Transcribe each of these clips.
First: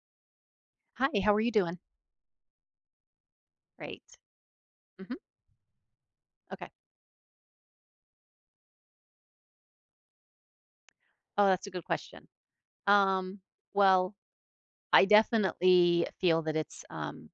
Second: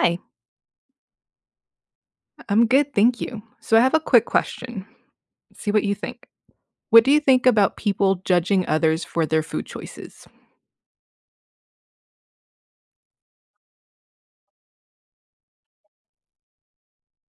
Hi, Hi, how are you doing? I'm good, thank you. So I have a Great. quick question. Mhm. See what you think. Okay. What do you think about people judging others for their food choices? Oh, that's a good question. Um, well, I definitely feel that it's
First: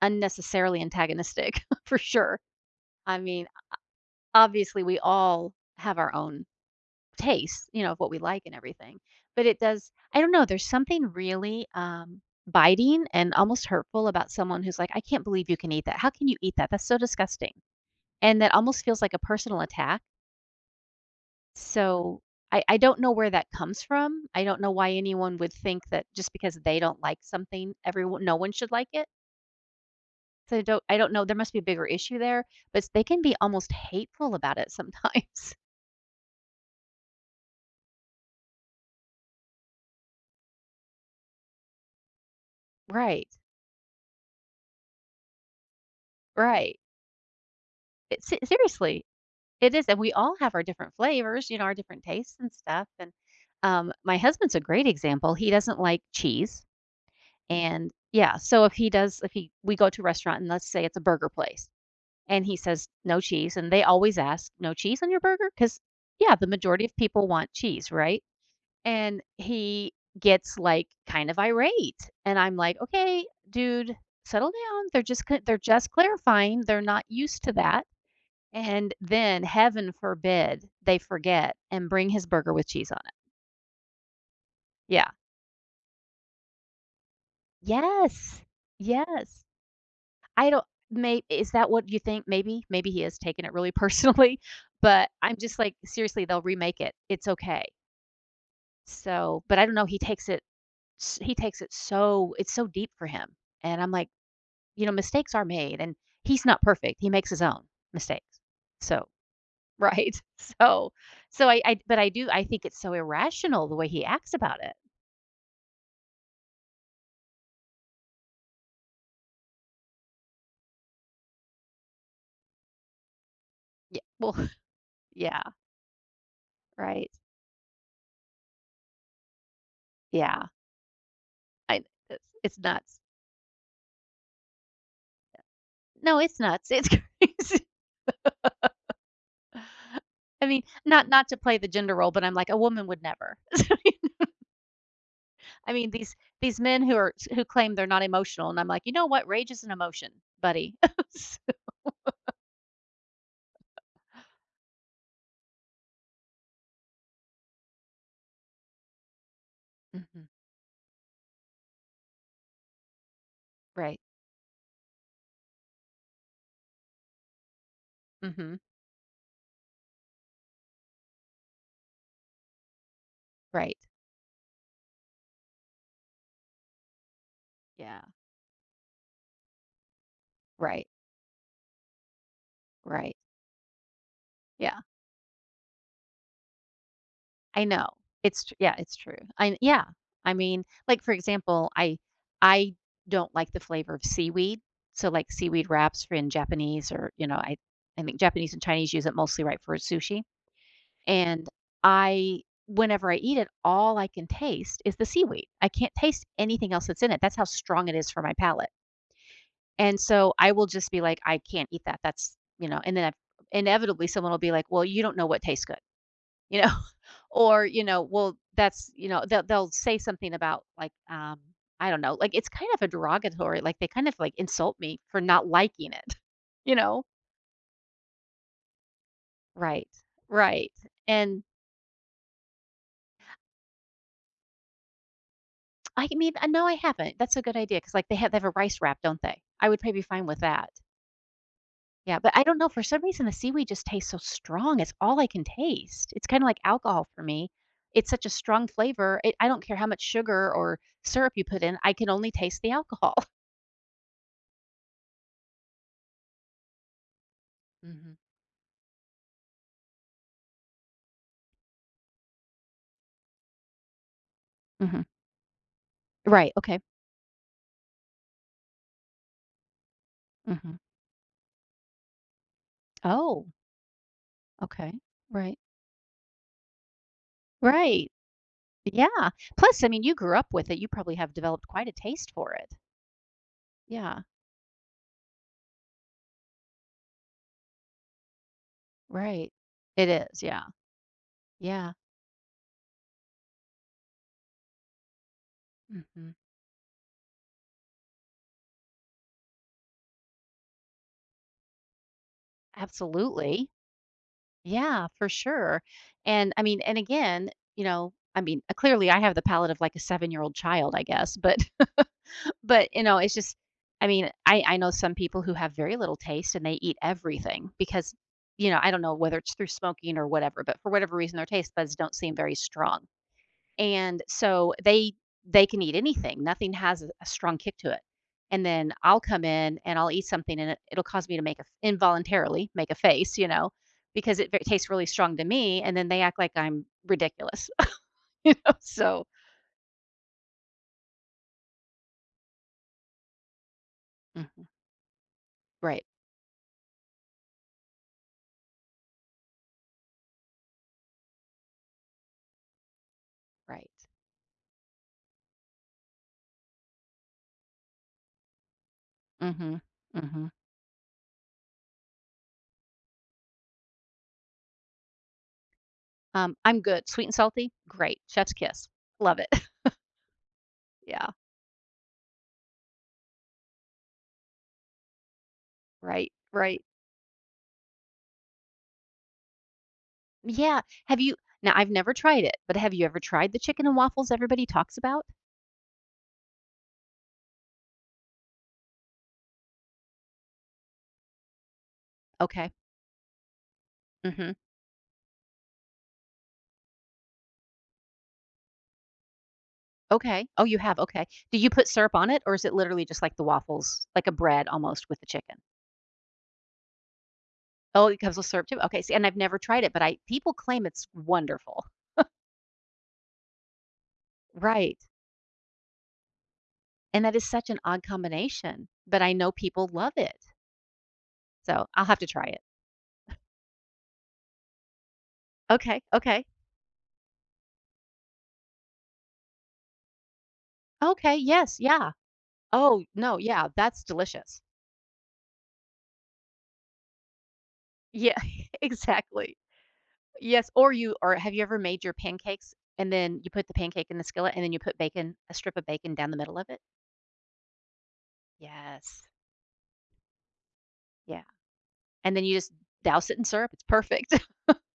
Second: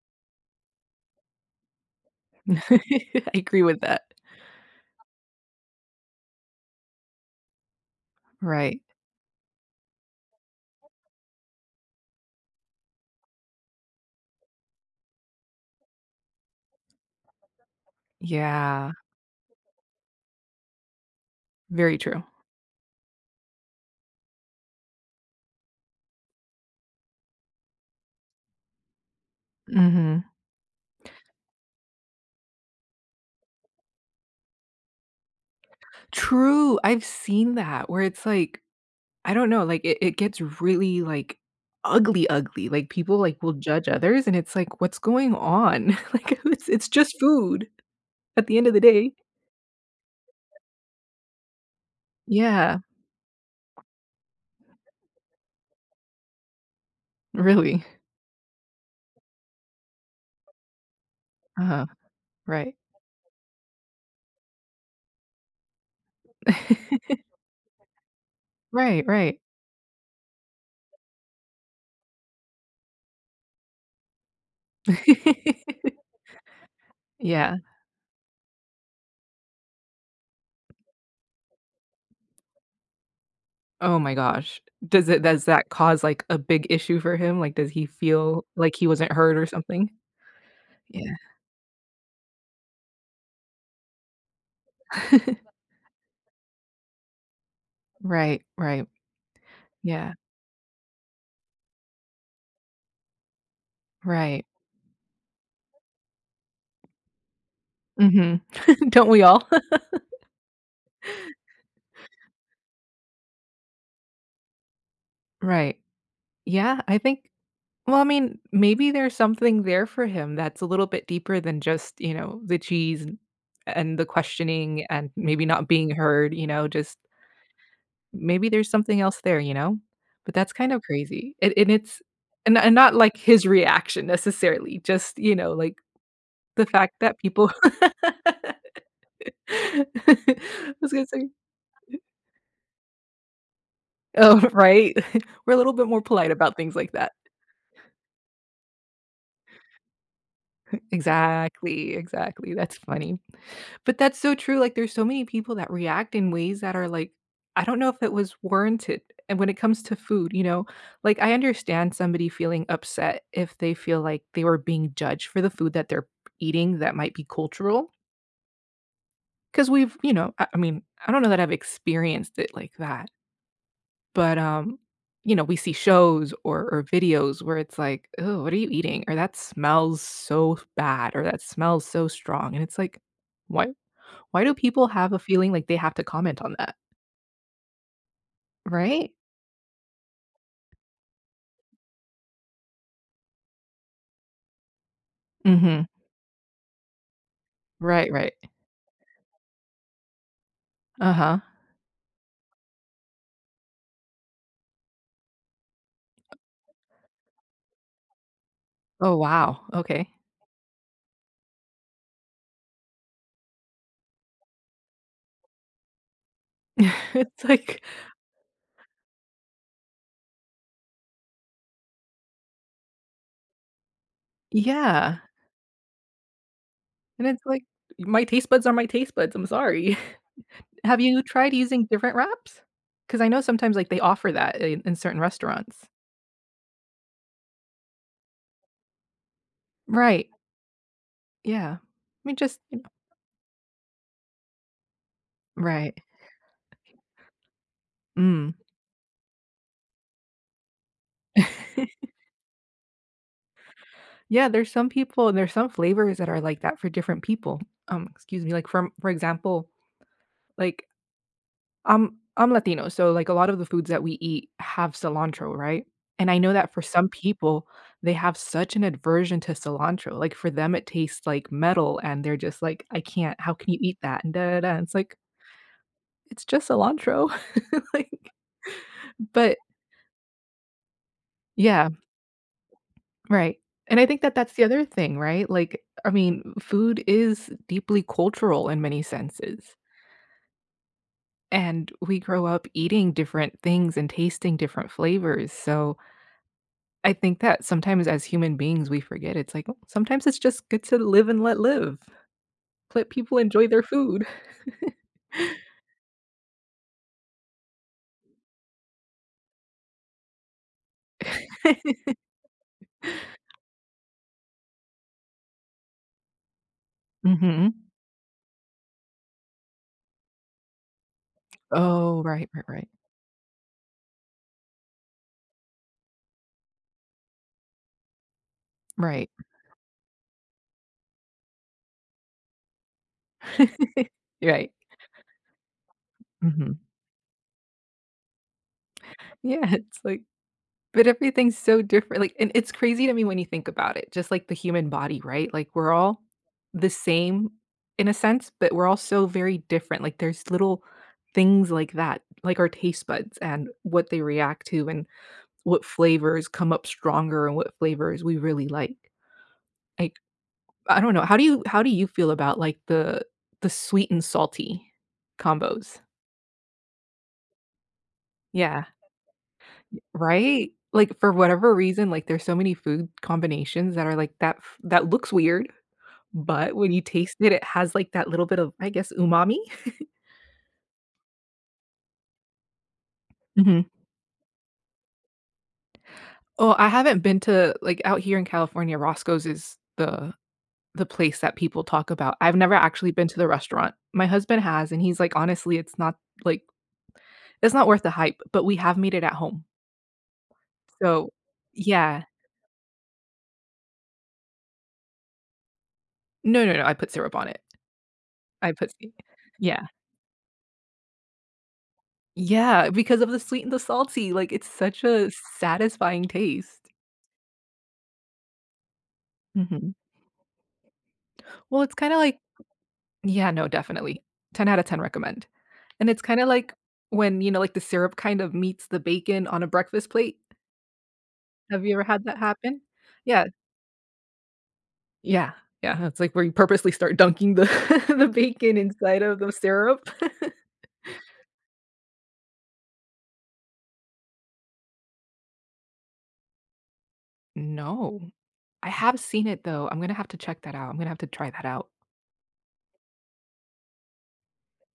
unnecessarily antagonistic for sure. I I mean, agree with that. obviously, we all have our own tastes, of what we like and Right. everything. But it does, I don't know, there's something really biting and almost hurtful about someone who's like, I can't believe you can eat that. How can you eat that? That's so disgusting. And that almost Yeah, feels like a personal attack. very So, true. I don't know where that comes from. I don't know why anyone would think that just because they don't like something, everyone no one should like it. hmm So I don't know, there must be a bigger issue there, but they can be almost hateful about it sometimes. True. I've seen that where it's like, I don't know, like it gets really like ugly, ugly. Like people Right, like will judge others and it's like, what's going on? It's right. Just food It se at the end of the seriously, day. it is, and we all have our different flavors, our different tastes and Yeah, stuff, and, my husband's a great example, he doesn't like cheese, really. and yeah, so if he does if he we go to a restaurant and let's say it's a burger place. Uh-huh. And he Right. says, "No cheese," and they always ask, "No cheese on your burger because, yeah, the majority of people want cheese, right?" Right, And right. he gets, like, kind of irate, and I'm like, "Okay, dude, settle down. They're just c they're just clarifying. They're not used to Yeah. that." And then, heaven forbid, they forget and bring his burger with cheese on it. Oh my gosh. Yeah. Does that cause, like, a big issue for him? Like, does he Yes. feel like he wasn't heard Yes. or something? I don't Yeah. may Is that what you think? Maybe he has taken it really personally, but I'm just like, seriously, they'll remake it. It's okay. Right, right. So, but I don't know, he Yeah, takes it s he takes it so it's so deep for him, and I'm like, right. Mistakes are made, and he's not perfect. He makes his own Mhm. mistakes. So, Don't we all? right. So, so, I but I think it's so irrational the way he acts about it. Right. Yeah, I think well, I mean, maybe there's something there for him that's a little bit deeper than just, you know, the cheese and Yeah. the Well, questioning and yeah, maybe not being heard, you know, just right. maybe there's something else there, you know? But Yeah. that's kind of crazy. I it's, it's And not, nuts. like, his reaction necessarily, just, you know, like, No, it's the nuts. It's fact that people crazy. I I mean, was gonna not say. to play the gender role, but I'm like, a woman would never. So, you kn Oh, right? We're a I little bit mean, more these polite about these things men like that. Who claim they're not emotional, and I'm like, "You know what? Rage is an emotion, buddy." S Exactly, exactly, that's funny. But that's so true, like, there's so many people that react in ways that are, like, I don't know if it was warranted, and when it comes to Mhm. food, you know? Like, I understand somebody feeling upset if they Right. feel like they were being judged for the food that they're eating that might be cultural. Mhm. Because 'cause we've you know, I mean, I don't know that I've experienced it like that, Right. but, you know, we see shows or videos where it's Yeah. like, "Oh, what are you eating?" or "That smells so Right. bad," or "That smells so strong," and it's like, Right. "Why why do Yeah. people have a feeling like they have to comment on that, I know. It's tr Yeah, it's right? true. I Yeah. I mean, like, for example, I don't like the flavor of seaweed. So, like, seaweed Mhm. wraps for in Japanese or, I Right, think right. Japanese and Chinese use it mostly, right, for sushi. Uh-huh. And I whenever I eat it, all I can taste is the seaweed. I can't taste anything else that's in it. That's how strong it is for my palate. Oh, wow. And Okay. so I will just be like, I can't eat that. That's, and then inevitably someone will be like, well, you don't know what tastes good, you know, It's or, like well, they'll say something about like, I don't know, like it's kind of a derogatory, like they kind of like insult me yeah, for not liking it, you know? and it's like, "My taste buds are my taste buds, I'm Right. sorry." Right. Have you And tried using different wraps? Because I know sometimes, like, they offer that in certain restaurants. I mean, no, I haven't. That's a good idea because, like, they have a rice wrap, don't they? I would probably be fine Right. with that. Yeah. I Yeah, but mean, I don't just, know, you for know. some reason, the seaweed just tastes so strong, it's all I can Right. taste. It's kinda like alcohol for me. It's such a Mm. strong flavor, it I don't care how much sugar or syrup you put in, I can only taste the alcohol. Yeah, there's some people and there's some flavors that are like that for different people. Mhm. Excuse me, like, from for example, like, I'm Latino, so, like, a lot of the foods that we eat have Mhm. cilantro, right? And I Right, know that okay. for some people, they have such an aversion to cilantro, like, for them, Mhm. it tastes like metal, and they're just like, "I can't. Oh, How can you eat that?" And da da da, and okay. it's like, Right. "It's just cilantro." Right. Like Yeah. but Plus, I mean, you grew up with it, you probably have developed quite yeah, a taste for it. right. And I Yeah, think that that's the other thing, right? Like, I mean, food is deeply cultural in many right. senses, It is, yeah. Yeah. and we grow up eating different things and tasting different flavors, so Mhm. I think that sometimes as human beings, we forget it's like, oh, sometimes it's just good to live and let live. Let people enjoy Absolutely. their food. Yeah, for sure. And I mean, and again, I mean, clearly I have the palate of like a 7-year-old child, I guess, but but you know, it's just I mean, I know some people who have very little taste and they eat everything Mhm. because, I don't know whether it's through smoking or whatever, but for whatever reason their taste buds don't Oh, seem right, very right, right. strong. And so they can eat anything. Nothing has a strong kick to it. And then I'll Right. come in and I'll eat something and it'll cause me to make a involuntarily make a face, you know, because it Right. tastes really strong to me. And then they act like Mhm. I'm ridiculous, you know. So Yeah, it's like but everything's so different, like and it's crazy to me when you think about it, just like the mhm, human body, right? Like, we're right, all the same in a sense, but we're all so very different, like, there's little things like that, like our taste buds and right. what they react to and what flavors come up stronger and what flavors we really like. Mm-hmm. Like, Mm-hmm. I don't know, how do you feel about, like, the sweet and salty combos? I'm good. Sweet and salty, great. Chef's Yeah. kiss. Love it. Right? Like, Yeah. for whatever reason, like, there's so many food combinations that are like that f that looks weird, Right. but Right. when you taste it, it has, like, that little bit of, I guess, umami? Yeah. Have you Now, I've never tried it, but have you ever tried the Mhm. chicken and waffles everybody talks about? Oh, I haven't been to like, out here in California, Roscoe's is the place that people talk about. I've Okay. never actually been to the restaurant. My hmm husband has, and he's like, "Honestly, it's not, like, it's not worth the hype," but we have made it at home. Okay. Oh, you have, okay. So Do you put syrup yeah. on it, or is it literally just like the waffles, like a bread almost with the chicken? No, no, no, I put syrup on it. Oh, it comes with syrup I too? put Okay, sy see, and I've never tried Yeah. it, but I people claim it's wonderful. Yeah, because of the sweet and the salty, like, it's Right, such a satisfying taste. and that is such an odd combination, but I know people Mhm. love it, Well, so it's I'll kinda have to like try it. yeah, no, definitely. 10 out of 10 recommend. Okay, And it's okay. kinda like when, you know, like, the syrup kind of meets the bacon on a breakfast plate. Okay, yes, Have you ever yeah. had that happen? Oh, no, Yeah. yeah, that's delicious. Yeah. Yeah, it's like where you purposely start dunking the the Yeah, bacon inside of the exactly. syrup. Yes, or you or have you ever made your pancakes and then you put the pancake in the skillet and then you put bacon, a strip of bacon down the middle of it? No. I have Yes. seen it though. I'm gonna have to check that out. I'm gonna have to Yeah. try that out. And then you just douse it in syrup. It's perfect.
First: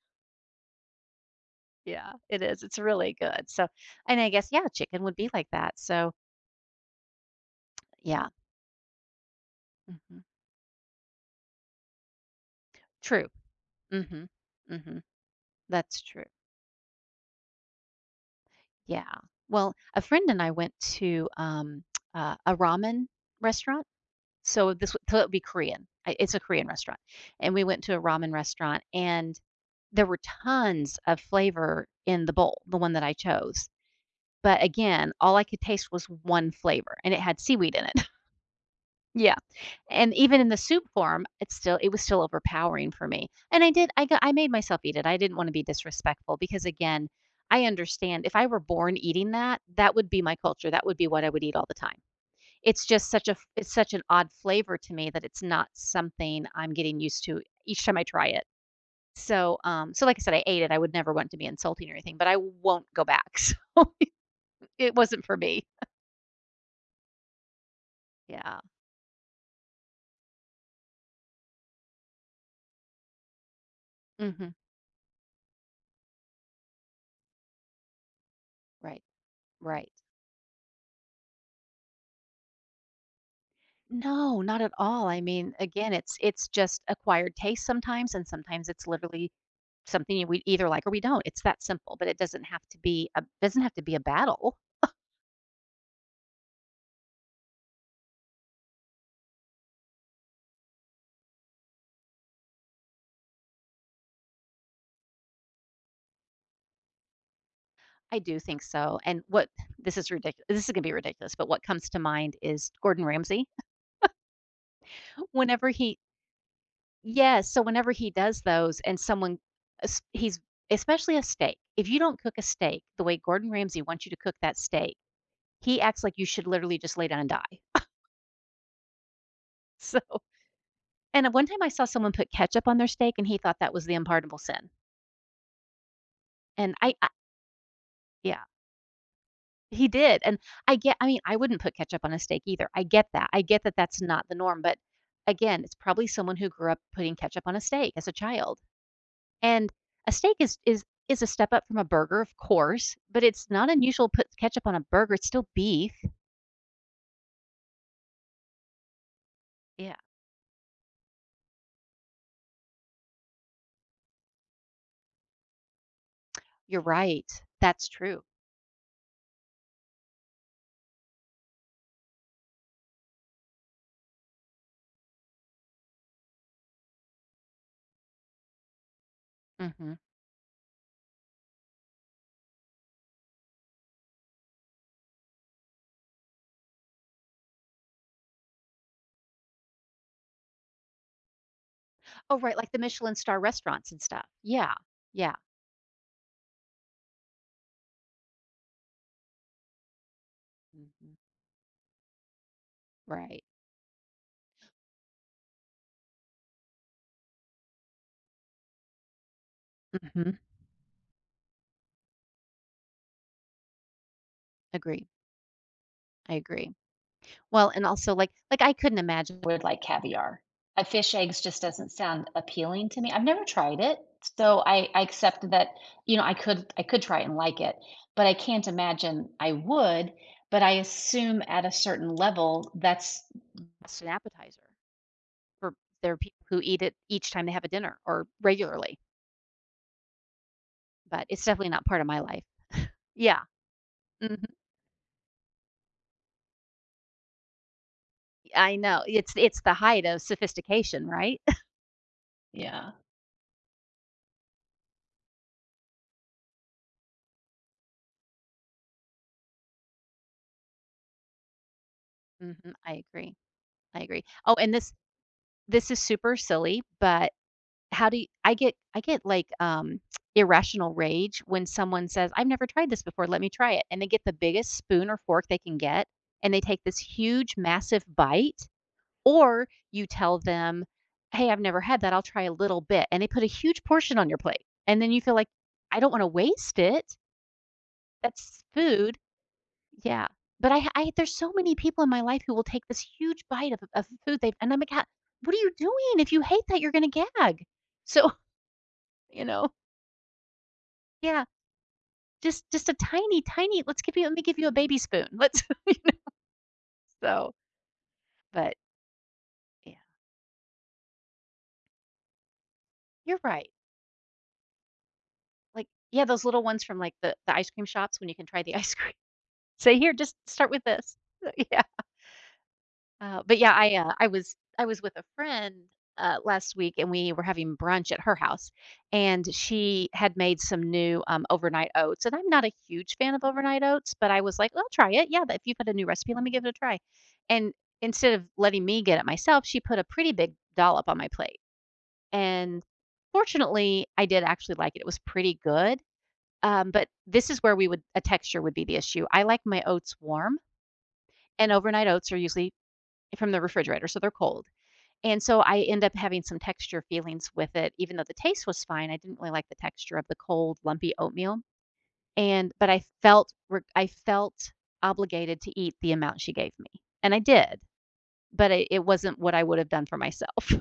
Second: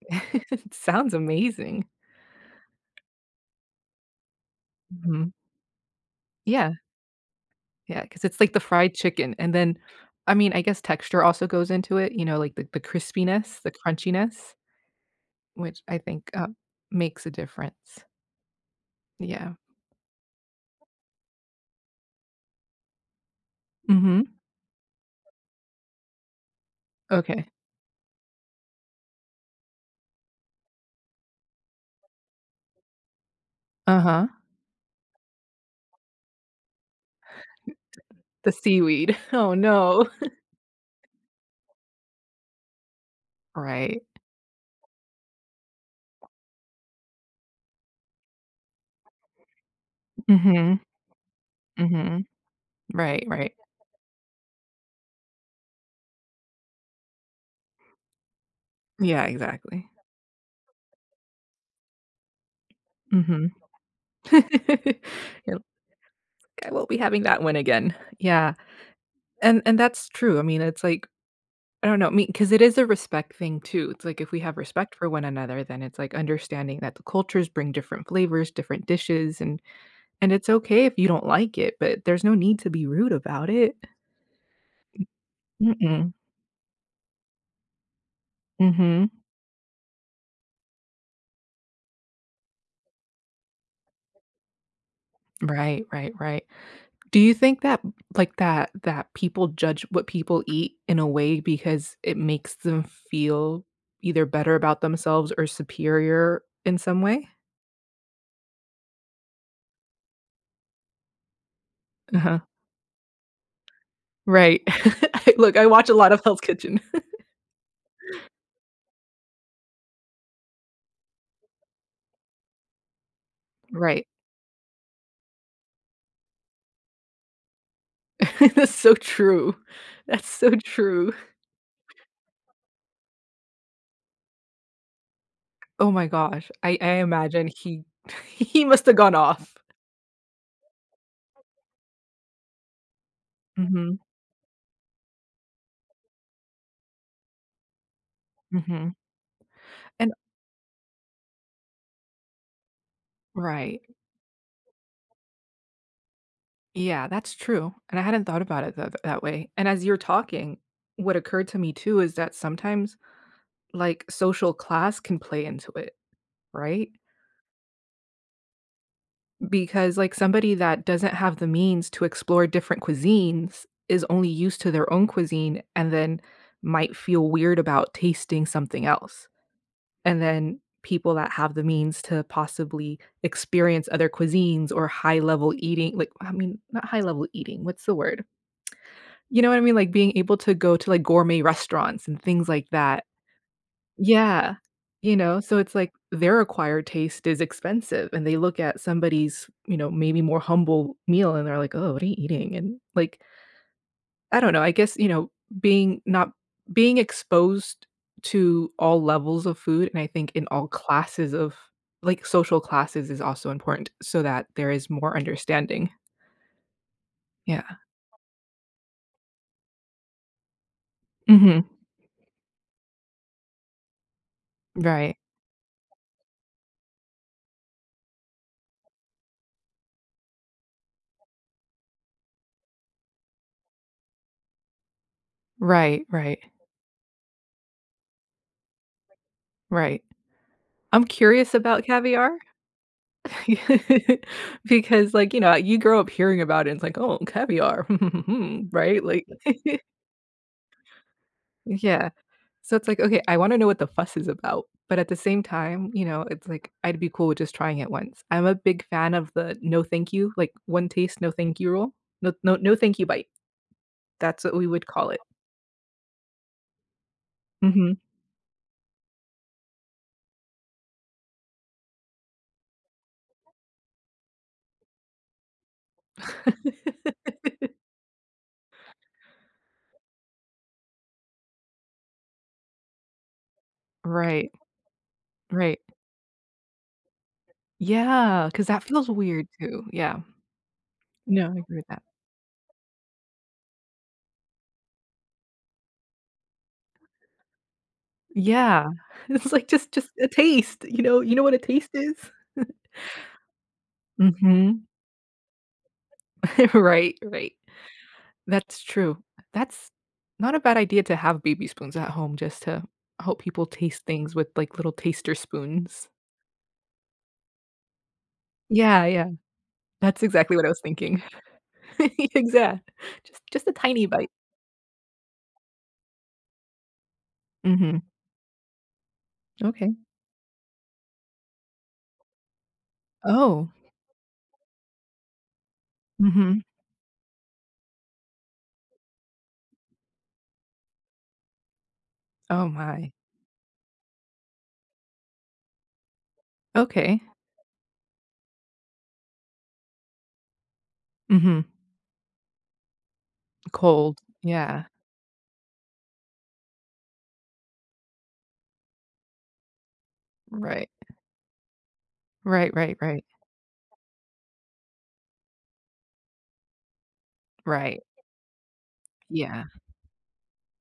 It sounds amazing. Yeah, it is. It's really good. So, and I guess yeah, chicken would be Mhm. like that. So Yeah, yeah, because yeah, it's like the fried chicken, and then hmm I mean, I guess texture also goes into it, you know, like the true. crispiness, the hmm crunchiness, hmm which I That's true. think, makes a difference. Yeah. Yeah. Well, a friend and I went to a ramen restaurant. Mhm. So it would be Korean. It's a Korean restaurant, Okay. and we went to a ramen restaurant, and there were tons of flavor in the bowl, the one that I chose. Uh-huh. But again, all I could taste was one flavor, and it had seaweed in it. The seaweed. Yeah. Oh, no. And even in the soup form, it was still overpowering for me. And Right. I made myself eat it. I didn't wanna be disrespectful because again, I understand if I were born eating that, that would be my culture. Mhm. That would be what I would eat all the time. Mhm. Right, right. It's such an odd flavor to me that it's not something I'm getting used to each time I try it. Yeah, So, exactly. um, so like I said, I ate it. I would never want to be insulting or anything, but I won't go back. Mhm. So it wasn't for You're like, me. "I won't be having that one again." Yeah, Yeah. And that's true. I mean, it's like, I don't know, I mean, because it is a respect thing too. It's like if we Mhm. have respect for one another, then it's like understanding that the cultures bring different flavors, different Right. dishes, Right. and it's okay if you don't like it, but there's no need to be rude about it. No, not at all. I mean, again, Mm-mm. it's just acquired taste sometimes, and sometimes it's Mhm. literally something we either like or we don't. It's that simple, but it doesn't have to be a doesn't have to be a battle. Right, right, right. Do you think that that people judge what people eat in a way because it makes them feel either better about themselves or superior in some way? I do think so. And what this is ridiculous. This is gonna be ridiculous, but what comes to mind Uh-huh. is Gordon Ramsay. Right. I look, I Whenever watch a he, lot of Hell's Kitchen. yes, so whenever he does those, and someone, es- he's especially a steak. If you don't cook a steak the way Gordon Ramsay wants Right. you to cook that steak, he acts like you should literally just lay down and die. That's so true. So. That's so true. And one time I saw someone put ketchup on their steak, and he thought that was the unpardonable sin, Oh my gosh. and I I imagine he yeah, he must have gone off. he did, and I mean, I wouldn't put ketchup on a steak either, I get that Mhm, that's not the norm, but, again, it's probably someone who grew up putting ketchup on a steak as a child, mhm. and And a steak is a step up from a burger, of course, but it's not right. unusual to put ketchup on a burger, it's still beef. Yeah, that's true, and I hadn't thought about it that way, and as Yeah, you're talking, what occurred to me too is that sometimes, like, social class can play into it, you're right? right, that's true, Because, like, somebody that doesn't have the means to explore different cuisines is only used to their own cuisine and then might feel weird about tasting something else, mhm. and then people that have the means to possibly experience other cuisines or high-level eating like, I mean, not high-level eating, what's the word? You know what I mean? Like, being able to go to, like, gourmet restaurants and Oh, things right, like like the that. Michelin star restaurants and stuff. Yeah. Yeah, You yeah. know, so it's like their acquired taste is expensive, and they look at somebody's, you know, maybe more humble Mhm. meal, and they're like, "Oh, what are you eating?" And, like, Right. I don't know, I guess, you know, being not being exposed to all levels of food, and I think Mhm. in all classes of like, social classes is also important so that there is Agree. more understanding. I agree. Yeah. Well, and also like I couldn't imagine with like caviar. A Fish eggs just Mhm. doesn't sound appealing to me. I've never tried it, so I Right. accept that, I could try it and like it, but I can't imagine I would, but I assume at a certain level that's it's an appetizer for Right, there are right, people who eat it each time they have a dinner or regularly, right. I'm but it's curious definitely not about part of my caviar life. Yeah. hmm because, like, you know, you grow up hearing about it, and it's like, "Oh, caviar, hmm, hmm, hmm," I know. right? Like It's the height of sophistication, right? Yeah. So it's yeah. like, okay, I wanna know what the fuss is about, but at the same time, you know, it's like, I'd be cool with just trying it once. I'm a big fan of the "no thank you," like, one taste, no thank you rule. No hmm No thank I you bite. agree. I agree. That's Oh, what we and would this call it. this is super silly, but Mhm. I get like irrational rage when someone says, "I've never tried this before. Let me try it." And they get the biggest spoon or fork they can get, and they take this huge, massive bite. Or you tell them, "Hey, I've never had that. I'll try a little bit," and they put a huge portion on your Right, plate, and then you feel like, right. "I don't want to waste it. That's Because that feels food." weird too. Yeah. Yeah, but I there's No, so I many agree with that. people in my life who will take this huge bite of food they've and I'm like, "Ha what are you doing? If you hate that, you're gonna gag." So, Yeah. you It's like know, just a taste, you know yeah, what a taste is? just a tiny, tiny, Let me give you a Mhm. baby spoon." Let's Right, right. so, but That's true. That's yeah, not a bad idea to have baby spoons at home just to you're help people right. taste things with, like, little taster Like, spoons. yeah, those little ones from, like, the ice cream shops when you can try the ice Yeah, cream. yeah. Say, "Here, That's just exactly what I start was with this." thinking. Yeah. Exact just But a yeah, tiny bite. I was with a friend, last week, and we were having Mhm. brunch at her house, and Okay. she had made some new, overnight oats, and I'm not a huge fan of Oh. overnight oats, but I was like, "Well, I'll try it. Yeah, if you've got a new recipe, let me Mhm. give it a try." And instead of letting me get it myself, she put a pretty big dollop on my plate, Oh and my. fortunately, I did actually like it. It was pretty good, but Okay. this is where we would a texture would be the issue. I like my oats warm, Mhm. and overnight oats are usually from the refrigerator, so Cold. they're cold. Yeah. And so I end up having some texture feelings with it, even though the taste was fine. I didn't really like the texture of the cold, Right. lumpy oatmeal. And Right, but right, right. I felt obligated to eat the amount she gave me, and I did. Right. But it wasn't what I Yeah. would have done for myself.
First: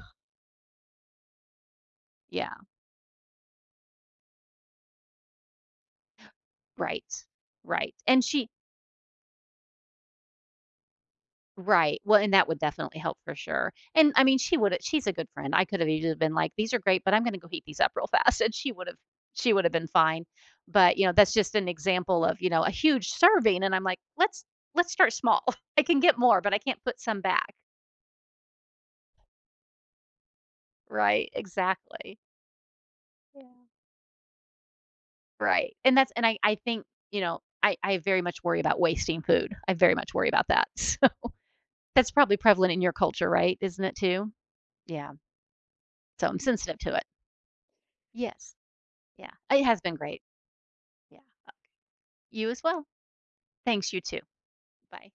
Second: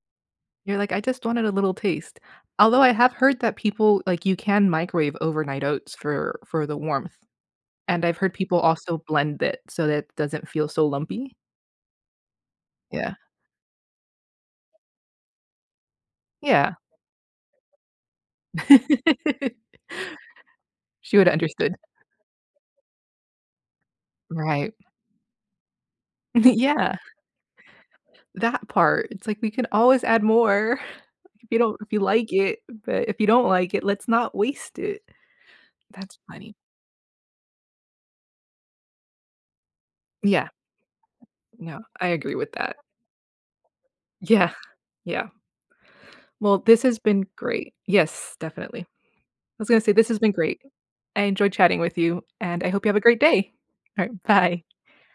You're like, "I just wanted a little taste." Yeah, Although I have heard that people like, you can microwave overnight oats for the warmth, right, right. and I've And heard she. people also blend it so that it doesn't feel so lumpy. Right. Well, and that would definitely Yeah. help for sure. And I mean, she's a good friend. I could have easily been like, these Yeah. are great, but I'm gonna go heat these up real fast. And she would have been fine. But She would've that's just an understood. example of, a huge serving. And I'm like, let's Right. let's start small. I can get more, but I can't Yeah, put some back. that part. It's like, we can always add more Right. if you Exactly. like it, but if you Yeah. don't like it, let's not waste it. Right. And that's That's and I funny. think, I very much worry about wasting food. I very much worry about Yeah. that. So No, I that's agree probably with prevalent that. in your culture, right? Isn't it too? Yeah, Yeah. yeah. So I'm Well, sensitive this to has it. been great. Yes, Yes. definitely. Yeah, it Was has gonna say, been this has great. been great. Yeah. I Uh, enjoyed chatting with you, You as and I hope well. you have a great day. Thanks, you All too. right, bye. Bye.